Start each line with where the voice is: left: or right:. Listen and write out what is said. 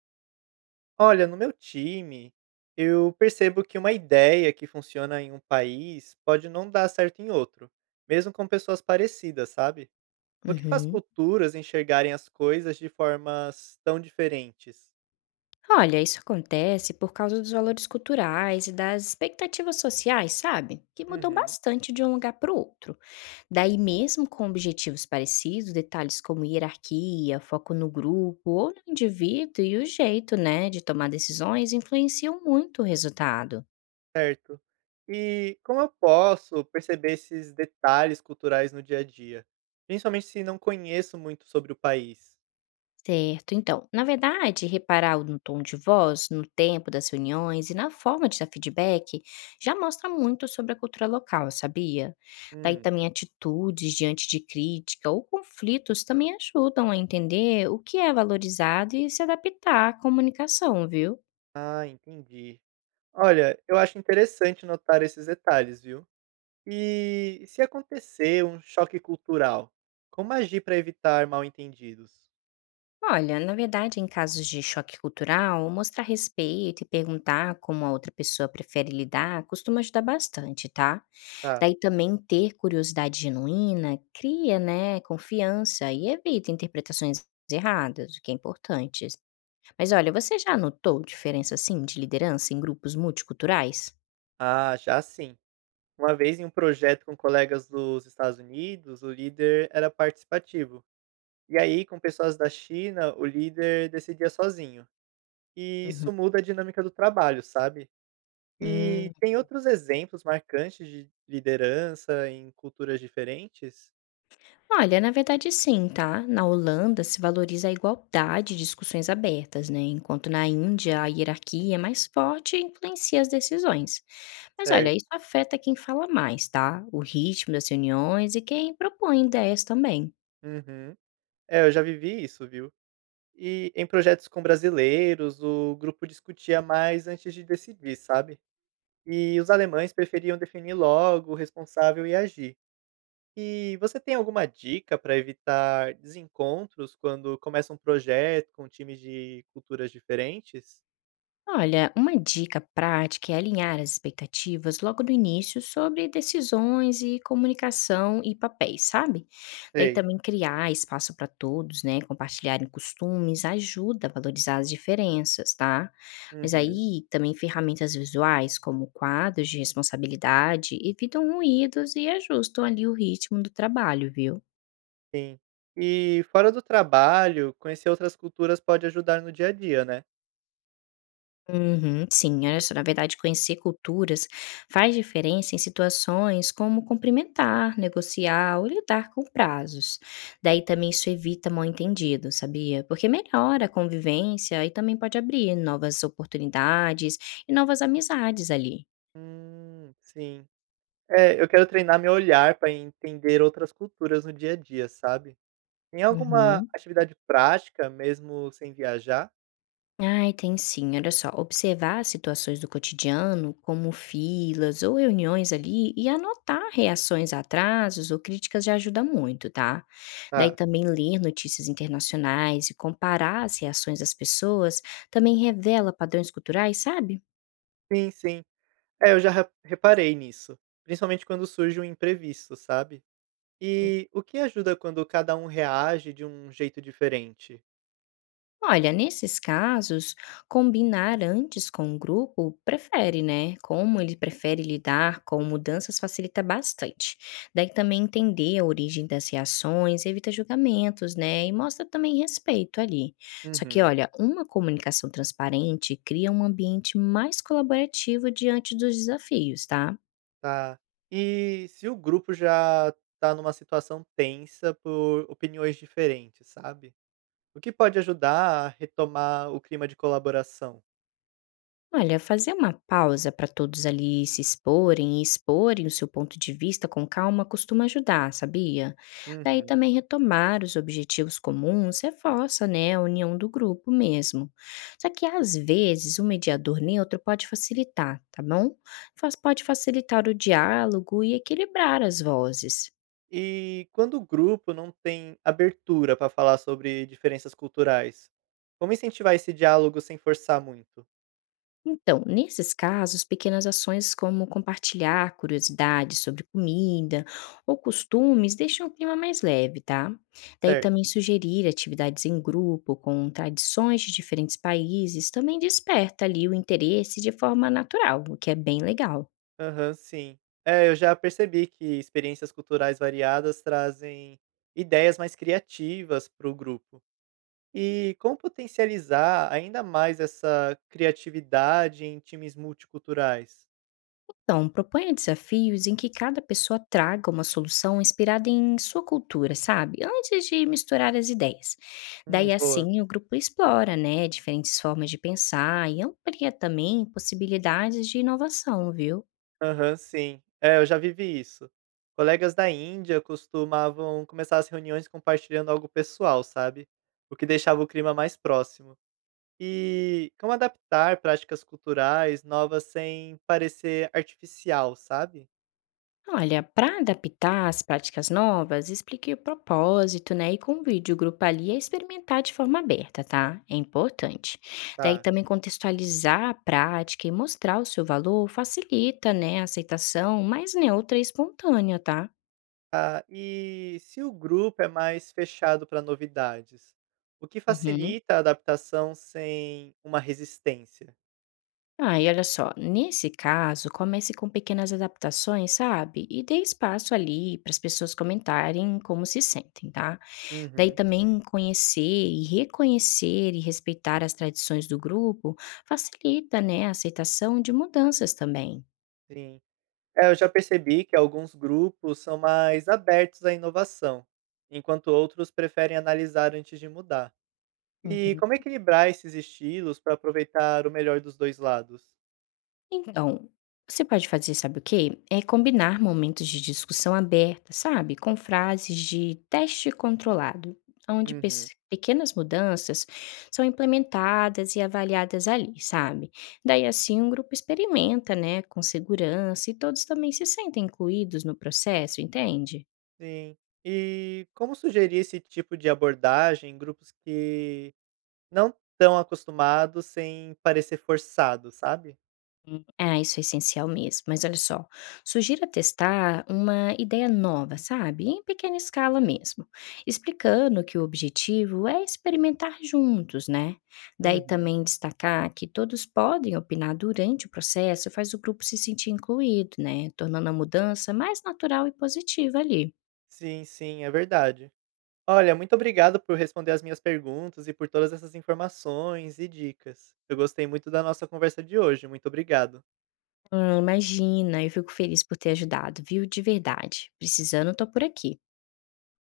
right: Olha, no meu time, eu percebo que uma ideia que funciona em um país pode não dar certo em outro, mesmo com pessoas parecidas, sabe? O que faz
left: Uhum.
right: culturas enxergarem as coisas de formas tão diferentes.
left: Olha, isso acontece por causa dos valores culturais e das expectativas sociais, sabe? Que mudam
right: Uhum.
left: bastante de um lugar para o outro. Daí, mesmo com objetivos parecidos, detalhes como hierarquia, foco no grupo ou no indivíduo e o jeito, né, de tomar decisões influenciam muito o resultado.
right: Certo. E como eu posso perceber esses detalhes culturais no dia a dia? Principalmente se não conheço muito sobre o país.
left: Certo. Então, na verdade, reparar no tom de voz, no tempo das reuniões e na forma de dar feedback já mostra muito sobre a cultura local, sabia? Daí
right: Hum.
left: também atitudes diante de crítica ou conflitos também ajudam a entender o que é valorizado e se adaptar à comunicação, viu?
right: Ah, entendi. Olha, eu acho interessante notar esses detalhes, viu? E se acontecer um choque cultural, como agir para evitar mal-entendidos?
left: Olha, na verdade, em casos de choque cultural, mostrar respeito e perguntar como a outra pessoa prefere lidar costuma ajudar bastante, tá?
right: Tá.
left: Daí também ter curiosidade genuína cria, né, confiança e evita interpretações erradas, o que é importante. Mas olha, você já notou diferença assim de liderança em grupos multiculturais?
right: Ah, já sim. Uma vez em um projeto com colegas dos Estados Unidos, o líder era participativo. E aí, com pessoas da China, o líder decidia sozinho. E
left: Uhum.
right: isso muda a dinâmica do trabalho, sabe? E
left: Hum,
right: tem outros exemplos marcantes de liderança em culturas diferentes?
left: Olha, na verdade sim, tá? Na Holanda se valoriza a igualdade e discussões abertas, né? Enquanto na Índia a hierarquia é mais forte e influencia as decisões. Mas olha, isso
right: Certo.
left: afeta quem fala mais, tá? O ritmo das reuniões e quem propõe ideias também.
right: Uhum. É, eu já vivi isso, viu? E em projetos com brasileiros, o grupo discutia mais antes de decidir, sabe? E os alemães preferiam definir logo o responsável e agir. E você tem alguma dica para evitar desencontros quando começa um projeto com times de culturas diferentes?
left: Olha, uma dica prática é alinhar as expectativas logo no início sobre decisões e comunicação e papéis, sabe? Daí
right: Sei.
left: também criar espaço para todos, né? Compartilharem costumes ajuda a valorizar as diferenças, tá? Mas
right: Uhum.
left: aí também ferramentas visuais como quadros de responsabilidade evitam ruídos e ajustam ali o ritmo do trabalho, viu?
right: Sim. E fora do trabalho, conhecer outras culturas pode ajudar no dia a dia, né?
left: Uhum, sim, olha só, na verdade, conhecer culturas faz diferença em situações como cumprimentar, negociar ou lidar com prazos. Daí também isso evita mal-entendido, sabia? Porque melhora a convivência e também pode abrir novas oportunidades e novas amizades ali.
right: Sim. É, eu quero treinar meu olhar para entender outras culturas no dia a dia, sabe? Tem alguma
left: Uhum.
right: atividade prática, mesmo sem viajar?
left: Ai, tem sim. Olha só, observar as situações do cotidiano, como filas ou reuniões ali, e anotar reações a atrasos ou críticas já ajuda muito, tá? Daí
right: Ah,
left: também ler notícias internacionais e comparar as reações das pessoas também revela padrões culturais, sabe?
right: sim, sim. É, eu já re reparei nisso, principalmente quando surge um imprevisto, sabe. E o que ajuda quando cada um reage de um jeito diferente?
left: Olha, nesses casos, combinar antes com o grupo prefere, né? Como ele prefere lidar com mudanças facilita bastante. Daí também entender a origem das reações, evita julgamentos, né? E mostra também respeito ali. Só que,
right: Uhum,
left: olha, uma comunicação transparente cria um ambiente mais colaborativo diante dos desafios, tá?
right: tá. E se o grupo já tá numa situação tensa por opiniões diferentes, sabe, o que pode ajudar a retomar o clima de colaboração?
left: Olha, fazer uma pausa para todos ali se exporem e exporem o seu ponto de vista com calma costuma ajudar, sabia? Daí
right: Uhum.
left: também retomar os objetivos comuns reforça, né, a união do grupo mesmo. Só que às vezes um mediador neutro pode facilitar, tá bom? Pode facilitar o diálogo e equilibrar as vozes.
right: E quando o grupo não tem abertura para falar sobre diferenças culturais, como incentivar esse diálogo sem forçar muito?
left: Então, nesses casos, pequenas ações como compartilhar curiosidades sobre comida ou costumes deixam o clima mais leve, tá? Daí
right: Certo.
left: também sugerir atividades em grupo com tradições de diferentes países também desperta ali o interesse de forma natural, o que é bem legal.
right: Aham, sim. É, eu já percebi que experiências culturais variadas trazem ideias mais criativas para o grupo. E como potencializar ainda mais essa criatividade em times multiculturais?
left: Então, proponha desafios em que cada pessoa traga uma solução inspirada em sua cultura, sabe? Antes de misturar as ideias. Daí
right: Boa.
left: assim o grupo explora, né, diferentes formas de pensar e amplia também possibilidades de inovação, viu?
right: Aham, sim. É, eu já vivi isso. Colegas da Índia costumavam começar as reuniões compartilhando algo pessoal, sabe? O que deixava o clima mais próximo. E como adaptar práticas culturais novas sem parecer artificial, sabe?
left: Olha, para adaptar as práticas novas, explique o propósito, né? E convide o grupo ali a experimentar de forma aberta, tá? É importante. Daí
right: Tá.
left: também contextualizar a prática e mostrar o seu valor facilita, né, a aceitação mais neutra e espontânea, tá?
right: Ah, e se o grupo é mais fechado para novidades, o que
left: Uhum.
right: facilita a adaptação sem uma resistência?
left: Ah, e olha só, nesse caso, comece com pequenas adaptações, sabe? E dê espaço ali para as pessoas comentarem como se sentem, tá? Daí
right: Uhum,
left: também conhecer e reconhecer e respeitar as tradições do grupo facilita, né, a aceitação de mudanças também.
right: sim. É, eu já percebi que alguns grupos são mais abertos à inovação, enquanto outros preferem analisar antes de mudar. E
left: Uhum.
right: como equilibrar esses estilos para aproveitar o melhor dos dois lados?
left: Então, você pode fazer, sabe o quê? É combinar momentos de discussão aberta, sabe? Com frases de teste controlado, onde
right: Uhum.
left: pequenas mudanças são implementadas e avaliadas ali, sabe? Daí assim o grupo experimenta, né, com segurança e todos também se sentem incluídos no processo, entende?
right: Sim. E como sugerir esse tipo de abordagem em grupos que não estão acostumados sem parecer forçado, sabe?
left: Ah, isso é essencial mesmo. Mas olha só, sugira testar uma ideia nova, sabe? Em pequena escala mesmo, explicando que o objetivo é experimentar juntos, né? Daí
right: Uhum.
left: também destacar que todos podem opinar durante o processo, faz o grupo se sentir incluído, né? Tornando a mudança mais natural e positiva ali.
right: Sim, sim, é verdade. Olha, muito obrigado por responder as minhas perguntas e por todas essas informações e dicas. Eu gostei muito da nossa conversa de hoje. Muito obrigado.
left: Ah, imagina, eu fico feliz por ter ajudado, viu? De verdade. Precisando, tô por aqui.